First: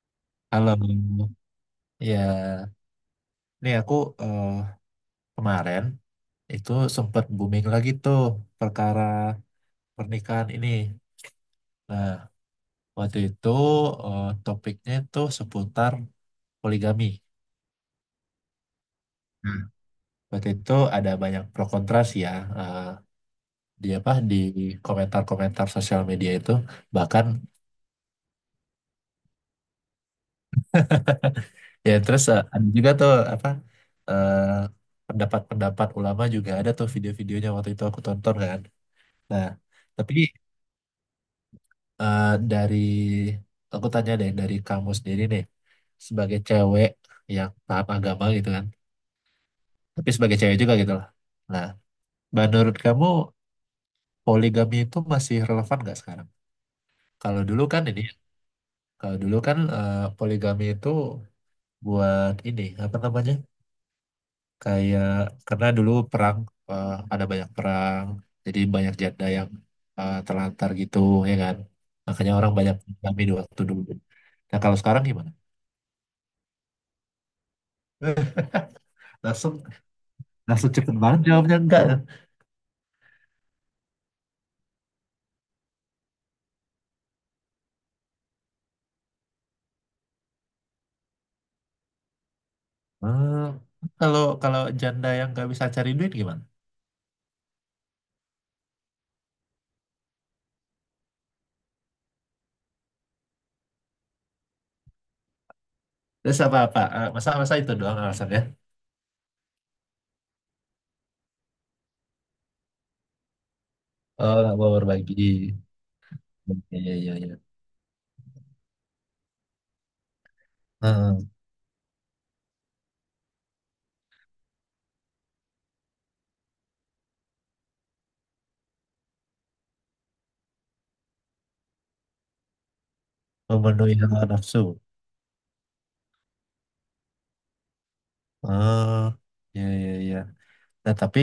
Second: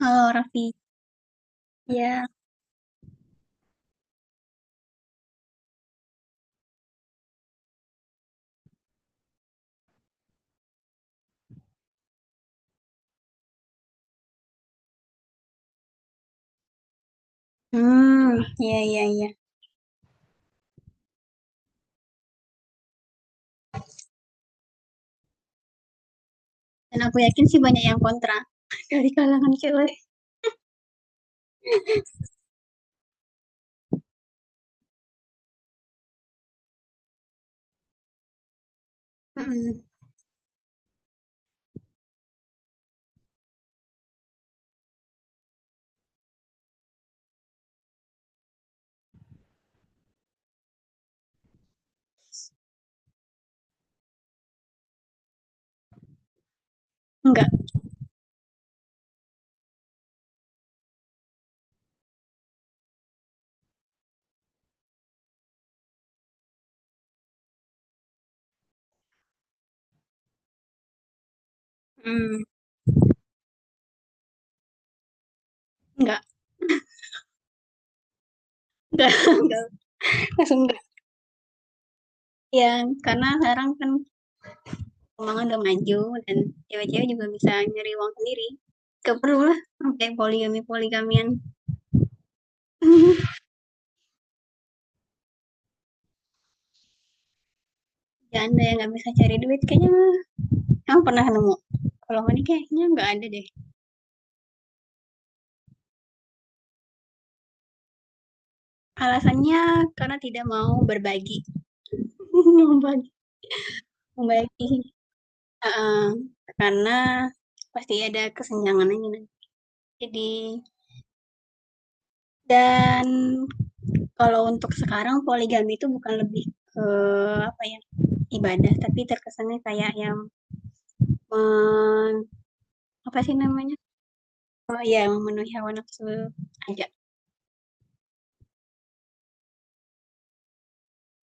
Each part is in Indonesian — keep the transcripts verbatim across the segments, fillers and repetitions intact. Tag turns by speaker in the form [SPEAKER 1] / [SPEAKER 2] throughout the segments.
[SPEAKER 1] Halo Raffi,
[SPEAKER 2] Halo,
[SPEAKER 1] iya.
[SPEAKER 2] ya, nih aku eh, kemarin itu sempat booming lagi tuh perkara pernikahan ini. Nah, waktu itu eh, topiknya itu seputar poligami.
[SPEAKER 1] Mmm, iya, iya, iya.
[SPEAKER 2] Nah, waktu itu ada banyak pro kontra sih ya. eh, di apa di komentar-komentar sosial media itu
[SPEAKER 1] Dan aku
[SPEAKER 2] bahkan
[SPEAKER 1] yakin sih banyak yang kontra dari kalangan cewek.
[SPEAKER 2] ya terus eh, ada juga tuh apa eh, pendapat-pendapat ulama juga ada tuh video-videonya waktu itu aku tonton kan. Nah,
[SPEAKER 1] Mhm.
[SPEAKER 2] tapi Eh, dari aku tanya deh dari kamu sendiri nih sebagai cewek yang paham agama gitu kan, tapi sebagai cewek juga gitu lah. Nah, menurut kamu, poligami itu masih relevan nggak sekarang? kalau
[SPEAKER 1] Enggak.
[SPEAKER 2] dulu kan ini Kalau dulu kan eh, poligami itu buat ini, apa namanya, kayak karena dulu perang, eh, ada banyak perang, jadi banyak janda yang eh, terlantar gitu, ya kan, makanya
[SPEAKER 1] mmm,
[SPEAKER 2] orang banyak poligami di waktu dulu. Nah, kalau sekarang gimana?
[SPEAKER 1] enggak enggak
[SPEAKER 2] langsung.
[SPEAKER 1] enggak, langsung
[SPEAKER 2] Langsung
[SPEAKER 1] enggak.
[SPEAKER 2] cepet banget jawabnya enggak, ya.
[SPEAKER 1] Iya, karena sekarang kan keuangan udah maju dan cewek-cewek juga bisa nyari uang sendiri, nggak perlulah sampai poligami-poligamian.
[SPEAKER 2] Eh, Kalau kalau janda yang nggak bisa cari duit gimana?
[SPEAKER 1] Ya Anda yang nggak bisa cari duit kayaknya kamu pernah nemu? Kalau ini kayaknya nggak ada deh.
[SPEAKER 2] Terus apa apa? Eh, Masa masa itu doang alasannya?
[SPEAKER 1] Alasannya karena tidak mau berbagi, membagi
[SPEAKER 2] Oh, nggak
[SPEAKER 1] membagi.
[SPEAKER 2] mau berbagi.
[SPEAKER 1] Heeh,
[SPEAKER 2] Ya ya
[SPEAKER 1] karena
[SPEAKER 2] ya ya.
[SPEAKER 1] pasti ada kesenjangannya nih. Jadi
[SPEAKER 2] Eh,
[SPEAKER 1] dan kalau untuk sekarang poligami itu bukan lebih ke apa ya, ibadah, tapi terkesannya kayak yang men apa sih namanya,
[SPEAKER 2] memenuhi hawa nafsu.
[SPEAKER 1] oh iya memenuhi hawa nafsu aja.
[SPEAKER 2] Oh, ya ya ya. Nah tapi,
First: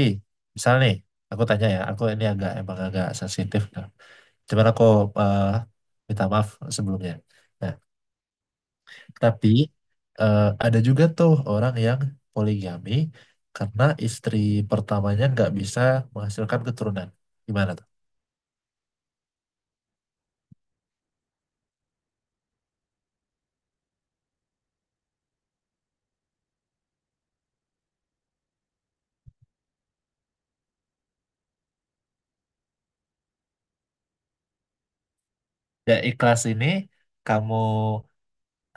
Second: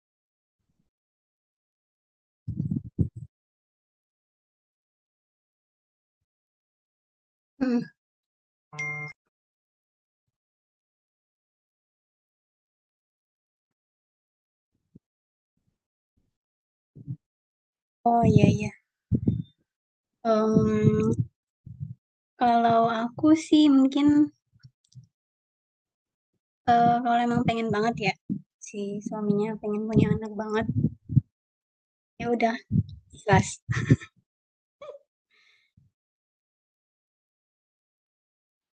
[SPEAKER 2] misal nih, aku tanya ya, aku ini agak emang agak sensitif. Nah. Cuman aku eh, minta maaf sebelumnya. Nah,
[SPEAKER 1] Mhm.
[SPEAKER 2] tapi eh, ada juga tuh orang yang poligami karena istri pertamanya nggak bisa menghasilkan keturunan. Gimana tuh?
[SPEAKER 1] Oh iya, iya, mmm, kalau aku sih mungkin, eee, kalau emang pengen banget ya, si suaminya pengen punya anak banget, ya udah ikhlas.
[SPEAKER 2] Ya ikhlas ini kamu,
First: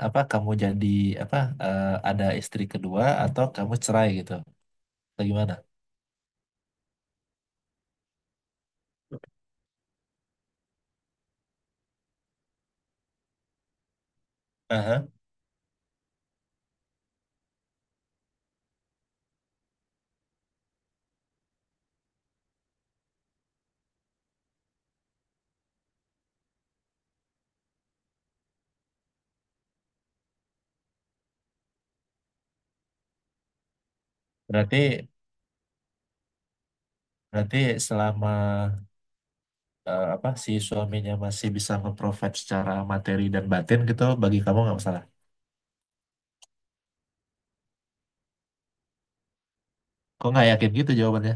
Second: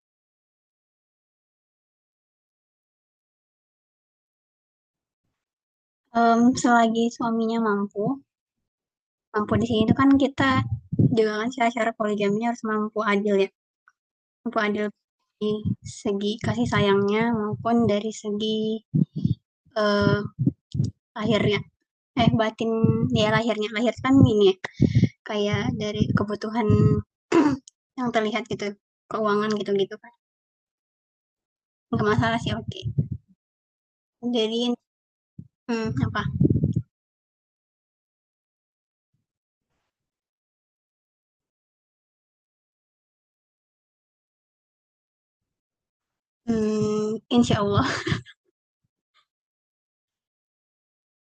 [SPEAKER 2] apa, kamu jadi apa, eh, ada istri kedua atau kamu cerai gitu, atau gimana?
[SPEAKER 1] mmm, Selagi suaminya mampu. Mampu di sini itu kan kita juga kan syarat-syarat poligaminya harus mampu adil ya, mampu adil
[SPEAKER 2] Aha.
[SPEAKER 1] di segi kasih sayangnya maupun dari segi, eee, lahirnya, eh, batin ya lahirnya. Lahir kan ini ya, kayak dari kebutuhan yang terlihat gitu, keuangan gitu-gitu kan. Nggak masalah sih, oke. Okay. Jadi
[SPEAKER 2] Berarti,
[SPEAKER 1] mmm, apa,
[SPEAKER 2] berarti selama eh, apa si suaminya masih bisa nge-provide secara materi dan batin gitu, bagi kamu nggak masalah.
[SPEAKER 1] mmm, insyaallah.
[SPEAKER 2] Kok nggak yakin gitu jawabannya?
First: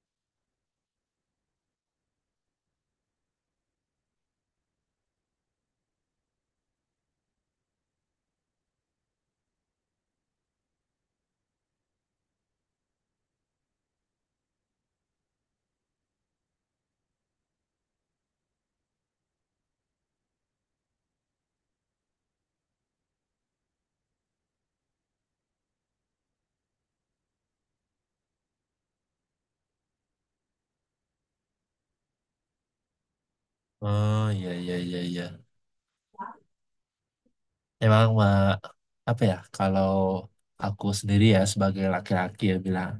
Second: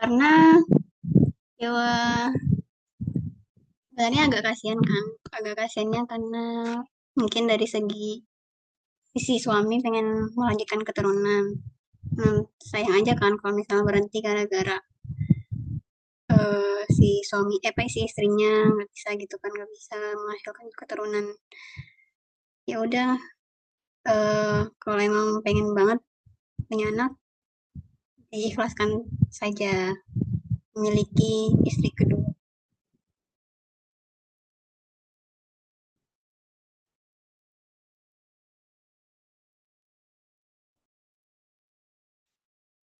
[SPEAKER 1] Karena ya sebenarnya agak kasihan kan, agak kasihannya karena mungkin dari segi si suami pengen melanjutkan keturunan. Nah, sayang aja kan kalau misalnya berhenti gara-gara eh, si suami, eh apa si istrinya nggak bisa gitu kan, nggak bisa menghasilkan keturunan. Ya udah, eh, kalau emang pengen banget punya anak, diikhlaskan saja memiliki istri kedua.
[SPEAKER 2] Oh iya iya iya iya. Emang, eh, apa ya, kalau aku sendiri ya sebagai laki-laki ya bilang,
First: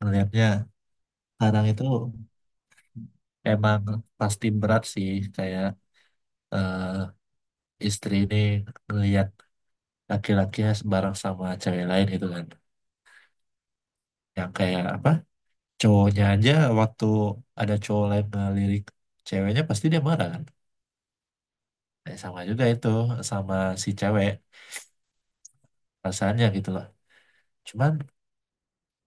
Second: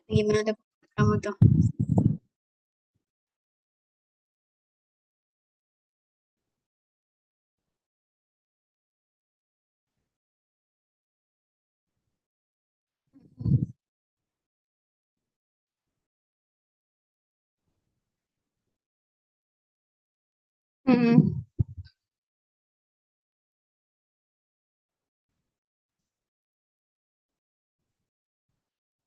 [SPEAKER 2] melihatnya
[SPEAKER 1] Gimana tuh kamu tuh?
[SPEAKER 2] kadang itu emang pasti berat sih, kayak eh, istri ini ngelihat laki-lakinya sembarang sama cewek lain gitu kan, yang kayak apa, cowoknya aja waktu ada cowok lain ngelirik ceweknya pasti dia marah kan.
[SPEAKER 1] Mm-mm.
[SPEAKER 2] Eh, sama juga itu, sama si cewek rasanya gitu loh. Cuman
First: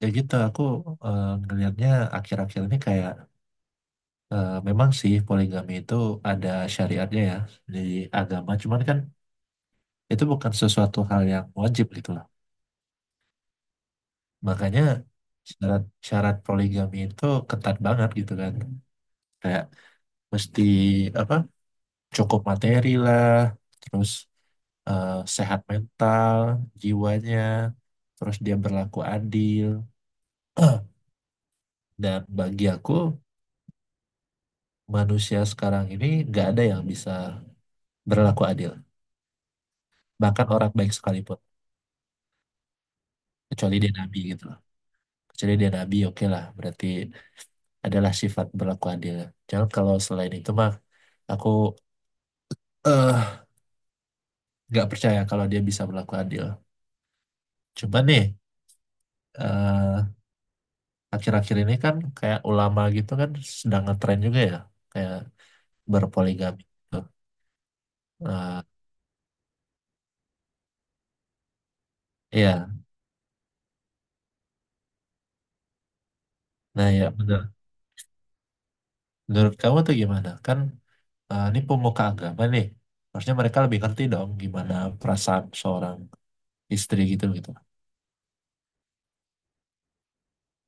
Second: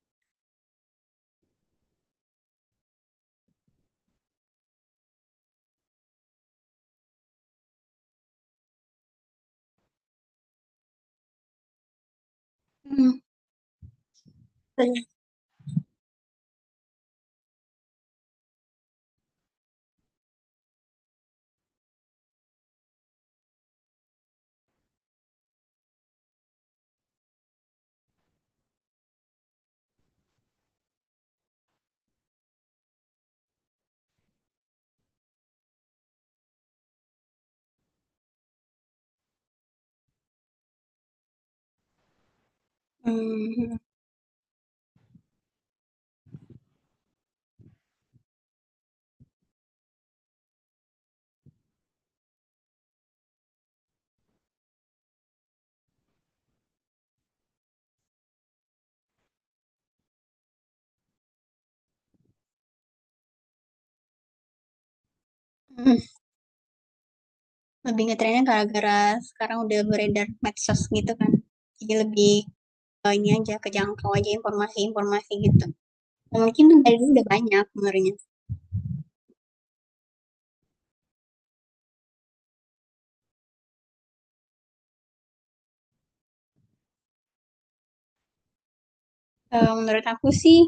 [SPEAKER 2] ya gitu, aku eh, ngelihatnya akhir-akhir ini kayak, eh, memang sih poligami itu ada syariatnya ya di agama, cuman kan itu bukan sesuatu hal yang wajib gitu lah.
[SPEAKER 1] Mm.
[SPEAKER 2] Makanya syarat syarat poligami itu ketat banget gitu kan. Kayak mesti apa, cukup materi lah, terus eh, sehat mental, jiwanya, terus dia berlaku adil. Dan bagi aku, manusia sekarang ini nggak ada yang bisa berlaku adil, bahkan orang baik sekalipun, kecuali
[SPEAKER 1] Mm.
[SPEAKER 2] dia nabi gitu. Kecuali dia nabi, oke lah. Berarti adalah sifat berlaku adil. Jangan, kalau selain itu mah, aku eh nggak percaya kalau dia bisa berlaku adil. Coba nih, eh, akhir-akhir ini kan kayak ulama gitu kan sedang ngetren juga ya, kayak
[SPEAKER 1] Mm.
[SPEAKER 2] berpoligami. Gitu.
[SPEAKER 1] Lebih ngetrennya
[SPEAKER 2] Nah,
[SPEAKER 1] gara-gara sekarang udah beredar medsos gitu kan. Jadi lebih,
[SPEAKER 2] iya,
[SPEAKER 1] Eee, ini aja, kejangkau aja informasi-informasi gitu. Eee, mungkin
[SPEAKER 2] nah
[SPEAKER 1] dari
[SPEAKER 2] ya
[SPEAKER 1] dulu udah
[SPEAKER 2] benar.
[SPEAKER 1] banyak sebenarnya.
[SPEAKER 2] Menurut kamu tuh gimana? Kan eh, ini pemuka agama nih, harusnya mereka lebih ngerti dong gimana perasaan seorang istri gitu gitu.
[SPEAKER 1] Eee, menurut aku sih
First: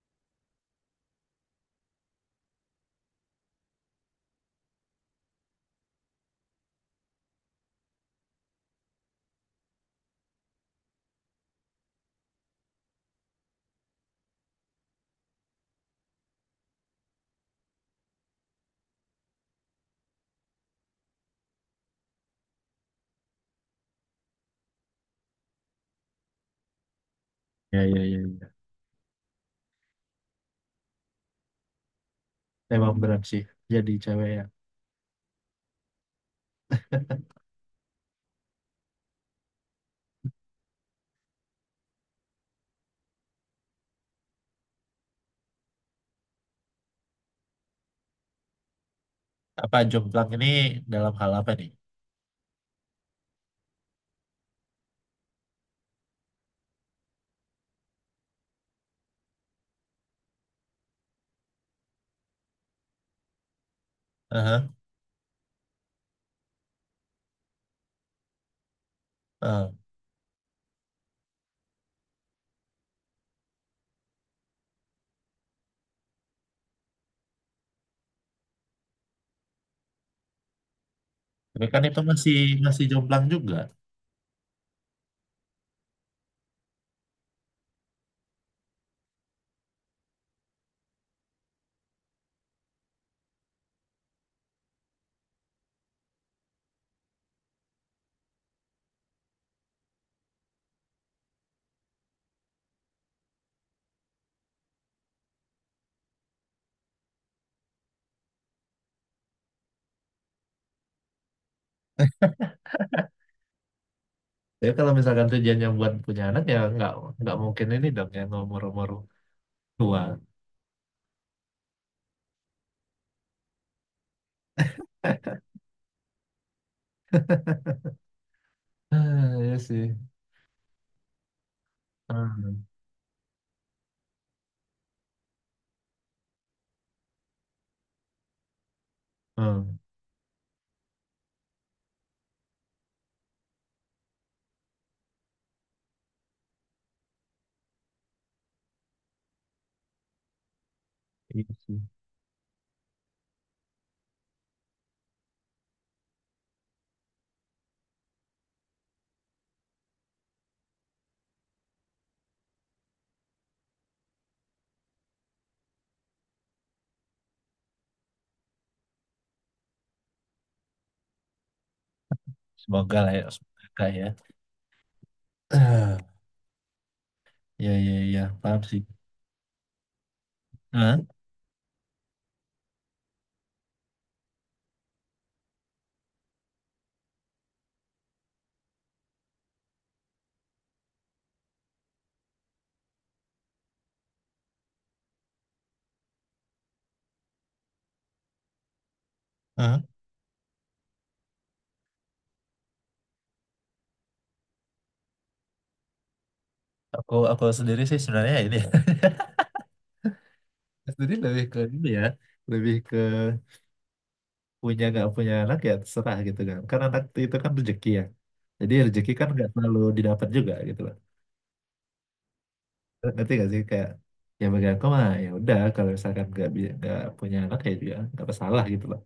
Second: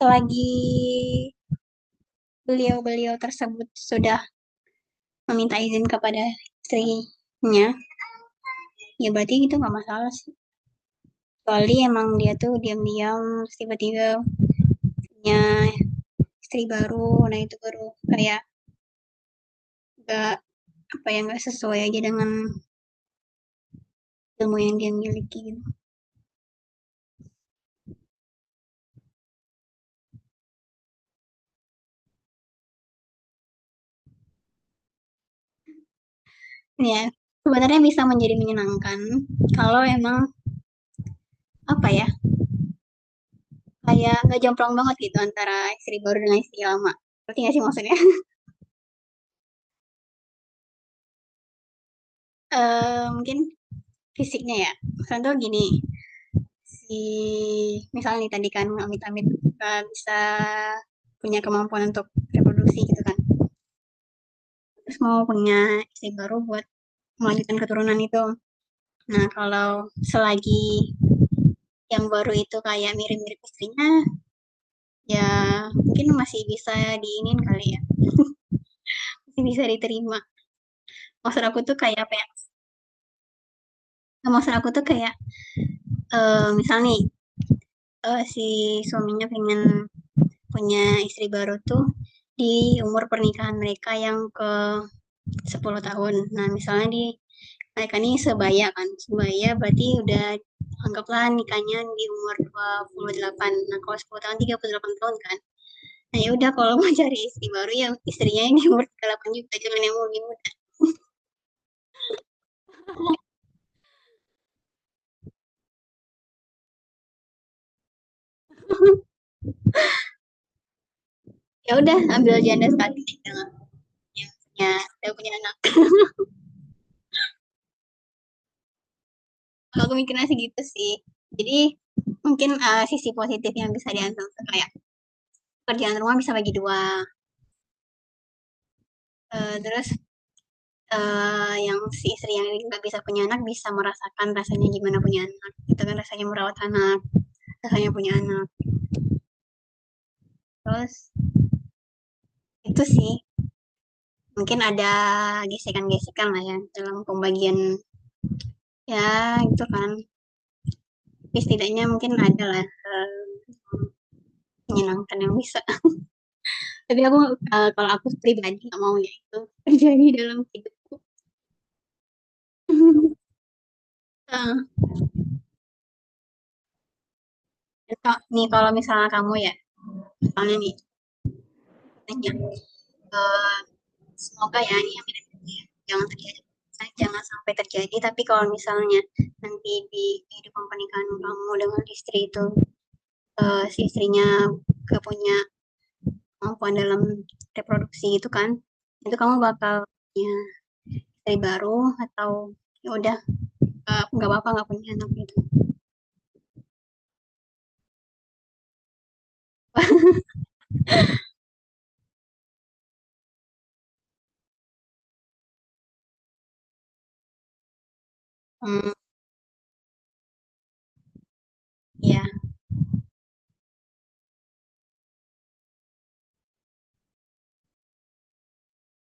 [SPEAKER 1] selagi beliau-beliau tersebut sudah meminta izin kepada istrinya, ya berarti itu nggak masalah sih. Kecuali emang dia tuh diam-diam tiba-tiba punya istri baru, nah itu baru kayak nggak, apa ya, nggak sesuai aja dengan ilmu yang dia miliki gitu.
[SPEAKER 2] Ya, ya, ya, ya. Emang berat sih jadi cewek ya.
[SPEAKER 1] Ya, sebenarnya bisa menjadi menyenangkan kalau emang, apa ya, kayak nggak jomplang banget gitu antara istri baru dengan istri lama. Berarti nggak sih maksudnya?
[SPEAKER 2] Apa jomplang ini dalam hal apa nih?
[SPEAKER 1] Eee, mungkin fisiknya ya, contoh gini, si misalnya nih tadi kan amit-amit nggak bisa punya kemampuan untuk reproduksi gitu kan,
[SPEAKER 2] Aha,
[SPEAKER 1] terus mau punya istri baru buat melanjutkan keturunan itu. Nah, kalau
[SPEAKER 2] ah.
[SPEAKER 1] selagi yang baru itu kayak mirip-mirip istrinya, ya mungkin masih bisa diiniin kali ya, masih bisa diterima. Maksud aku
[SPEAKER 2] Tapi
[SPEAKER 1] tuh
[SPEAKER 2] kan
[SPEAKER 1] kayak
[SPEAKER 2] itu
[SPEAKER 1] apa ya,
[SPEAKER 2] masih, masih jomplang juga.
[SPEAKER 1] maksud aku tuh kayak, eee, misal nih eee, si suaminya pengen punya istri baru tuh di umur pernikahan mereka yang ke sepuluh tahun. Nah, misalnya di mereka ini sebaya kan, sebaya berarti udah anggaplah nikahnya di umur dua puluh delapan. Nah, kalau sepuluh tahun tiga puluh delapan tahun kan. Nah, ya udah kalau mau cari istri baru ya istrinya yang di umur tiga puluh delapan juga, jangan yang lebih muda.
[SPEAKER 2] Jadi kalau misalkan tujuannya buat punya anak ya nggak nggak mungkin ini dong yang umur-umur tua.
[SPEAKER 1] Ya udah ambil janda statis yang punya yang punya udah punya anak.
[SPEAKER 2] Ah, iya sih.
[SPEAKER 1] Kalau aku mikirnya sih gitu sih. Jadi mungkin,
[SPEAKER 2] Hmm.
[SPEAKER 1] eee, sisi positif yang bisa diambil kayak kerjaan rumah bisa bagi dua, eee,
[SPEAKER 2] Hmm.
[SPEAKER 1] terus, eee, yang si istri yang nggak bisa punya anak bisa merasakan rasanya gimana punya anak, itu kan rasanya merawat anak, rasanya punya anak. Terus
[SPEAKER 2] Iya sih.
[SPEAKER 1] itu sih, mungkin ada gesekan-gesekan lah ya dalam pembagian ya gitu kan, tapi setidaknya mungkin ada lah, eee, menyenangkan yang bisa. Tapi aku, eee, kalau aku pribadi nggak mau ya itu terjadi dalam hidup.
[SPEAKER 2] Semoga
[SPEAKER 1] Heeh,
[SPEAKER 2] lah ya, semoga ya. Ah, ya ya
[SPEAKER 1] cocok
[SPEAKER 2] ya,
[SPEAKER 1] nih
[SPEAKER 2] paham
[SPEAKER 1] kalau
[SPEAKER 2] sih.
[SPEAKER 1] misalnya kamu ya, misalnya nih
[SPEAKER 2] Hah?
[SPEAKER 1] nanya, eee, semoga ya ini yang tidak ya, jangan terjadi misalnya jangan sampai terjadi, tapi kalau misalnya nanti di kehidupan pernikahan kamu dengan istri itu, eee, si istrinya nggak punya kemampuan dalam reproduksi gitu kan, itu kamu
[SPEAKER 2] Hah?
[SPEAKER 1] bakal punya istri baru atau ya udah, eee, nggak apa-apa nggak punya anak gitu?
[SPEAKER 2] Aku aku sendiri sih sebenarnya ini. Sendiri lebih ke ini ya, lebih ke punya nggak punya anak ya terserah gitu kan, kan anak itu kan rezeki ya, jadi
[SPEAKER 1] Mmm,
[SPEAKER 2] rezeki kan nggak selalu didapat juga gitu loh.
[SPEAKER 1] iya,
[SPEAKER 2] Ngerti gak sih, kayak ya bagi aku mah ya udah kalau misalkan nggak bi- nggak punya anak ya juga nggak masalah gitu loh.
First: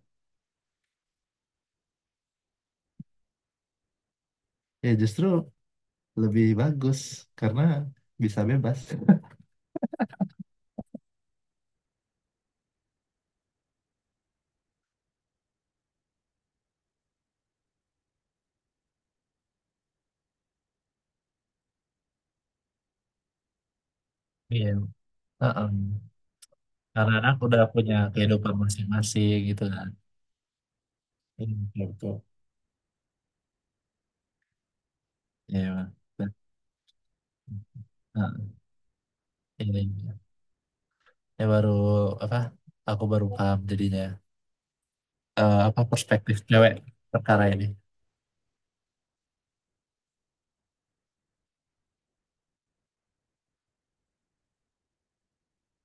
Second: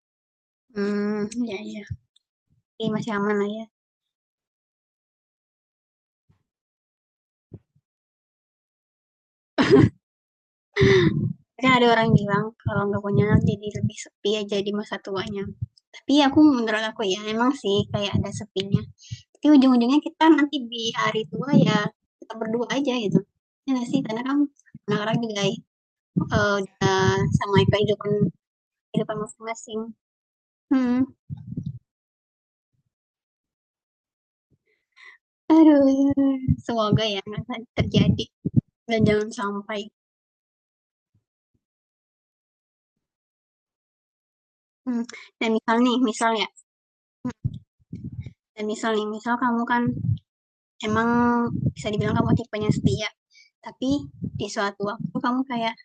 [SPEAKER 1] mmm, iya, iya. Jadi masih aman lah ya.
[SPEAKER 2] Ya justru lebih bagus karena bisa bebas.
[SPEAKER 1] Kan ada orang bilang kalau nggak punya anak jadi lebih sepi aja di masa tuanya. Tapi aku menurut aku ya emang sih kayak ada sepinya. Tapi ujung-ujungnya kita nanti di hari tua ya kita berdua aja gitu. Ya nggak sih karena kan
[SPEAKER 2] Iya,
[SPEAKER 1] anak-anak juga eh,
[SPEAKER 2] heeh. Karena
[SPEAKER 1] udah
[SPEAKER 2] anak udah
[SPEAKER 1] sama
[SPEAKER 2] punya
[SPEAKER 1] kehidupan
[SPEAKER 2] kehidupan
[SPEAKER 1] kehidupan
[SPEAKER 2] masing-masing gitu
[SPEAKER 1] masing-masing.
[SPEAKER 2] kan.
[SPEAKER 1] Hmm.
[SPEAKER 2] Iya, betul. Betul. Iya, Bang.
[SPEAKER 1] Aduh, semoga ya nggak terjadi
[SPEAKER 2] Heeh,
[SPEAKER 1] dan jangan sampai.
[SPEAKER 2] iya, iya. Ya baru apa? Aku baru paham jadinya.
[SPEAKER 1] Hmm. Dan
[SPEAKER 2] eh,
[SPEAKER 1] misal
[SPEAKER 2] apa
[SPEAKER 1] nih, misal
[SPEAKER 2] perspektif
[SPEAKER 1] ya.
[SPEAKER 2] cewek
[SPEAKER 1] Hmm.
[SPEAKER 2] perkara ini?
[SPEAKER 1] Dan misal nih, misal kamu kan emang bisa dibilang kamu tipenya setia, tapi di suatu waktu kamu kayak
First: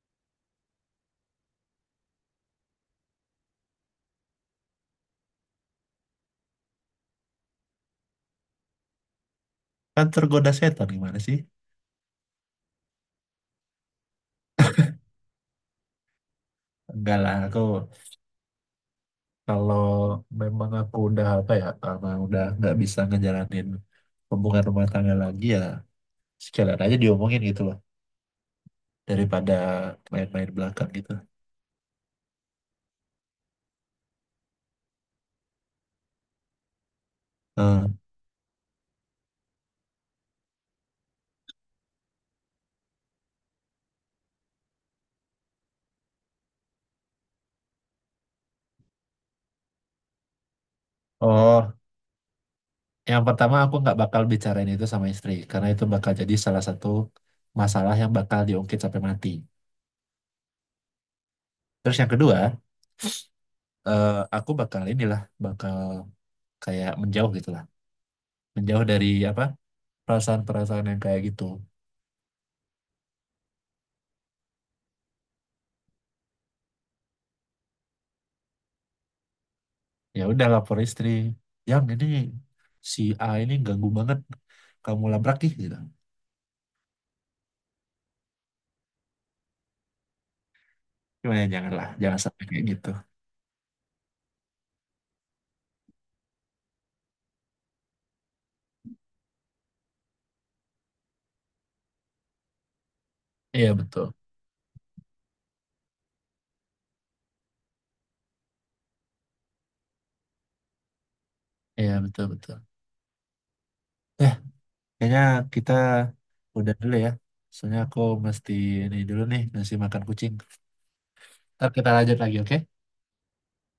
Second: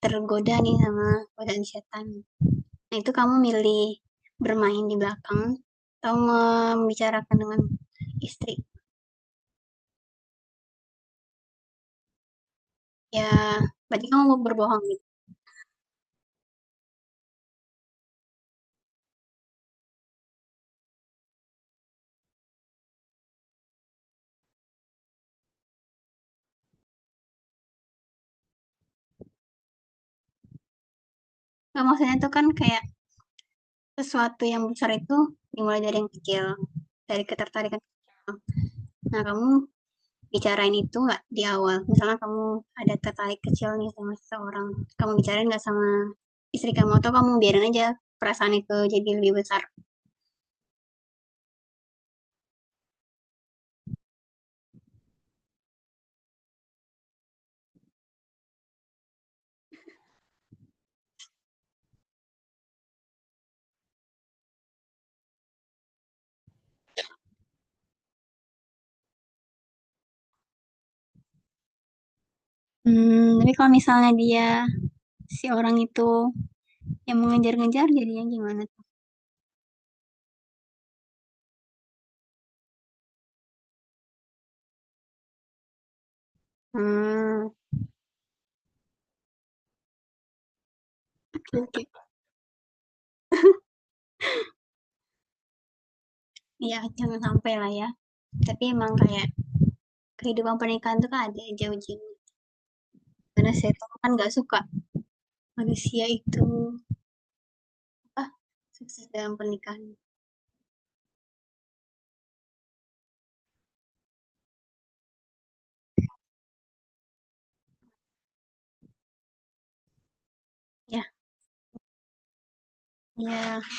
[SPEAKER 1] tergoda nih sama godaan setan. Nah, itu kamu milih bermain di belakang atau membicarakan dengan istri.
[SPEAKER 2] Kan tergoda setan gimana sih?
[SPEAKER 1] Ya, berarti kamu mau berbohong gitu.
[SPEAKER 2] Enggak lah, aku kalau memang aku udah apa ya, karena udah nggak bisa ngejalanin hubungan rumah tangga lagi ya, sekalian aja diomongin gitu loh, daripada main-main belakang gitu.
[SPEAKER 1] Nah, maksudnya itu kan kayak sesuatu yang besar itu dimulai dari yang kecil, dari ketertarikan
[SPEAKER 2] Hmm.
[SPEAKER 1] kecil. Nah, kamu bicarain itu nggak di awal? Misalnya kamu ada tertarik kecil nih sama seseorang, kamu bicarain nggak sama istri kamu atau kamu biarin aja perasaan itu jadi lebih besar?
[SPEAKER 2] Oh, yang pertama aku nggak bakal bicarain itu sama istri, karena itu bakal jadi salah satu masalah yang bakal diungkit sampai mati. Terus yang kedua, eh, aku bakal inilah, bakal kayak menjauh gitu lah, menjauh dari apa? Perasaan-perasaan yang kayak gitu.
[SPEAKER 1] Hmm, tapi kalau misalnya dia si orang itu yang mengejar-ngejar jadinya gimana?
[SPEAKER 2] Ya udah lapor istri, yang ini si A ini ganggu banget, kamu labrak ih gitu.
[SPEAKER 1] Hmm,
[SPEAKER 2] Gimana ya,
[SPEAKER 1] oke.
[SPEAKER 2] janganlah, jangan sampai kayak gitu.
[SPEAKER 1] Iya, jangan sampai lah ya. Tapi emang kayak kehidupan pernikahan tuh kan ada aja ujian. Karena
[SPEAKER 2] Iya
[SPEAKER 1] setan
[SPEAKER 2] betul.
[SPEAKER 1] kan nggak suka manusia itu apa sukses dalam pernikahan.
[SPEAKER 2] Iya betul betul. eh kayaknya kita udah dulu ya, soalnya aku mesti ini dulu nih ngasih makan kucing,
[SPEAKER 1] Ya,
[SPEAKER 2] ntar kita lanjut lagi, oke.
[SPEAKER 1] ya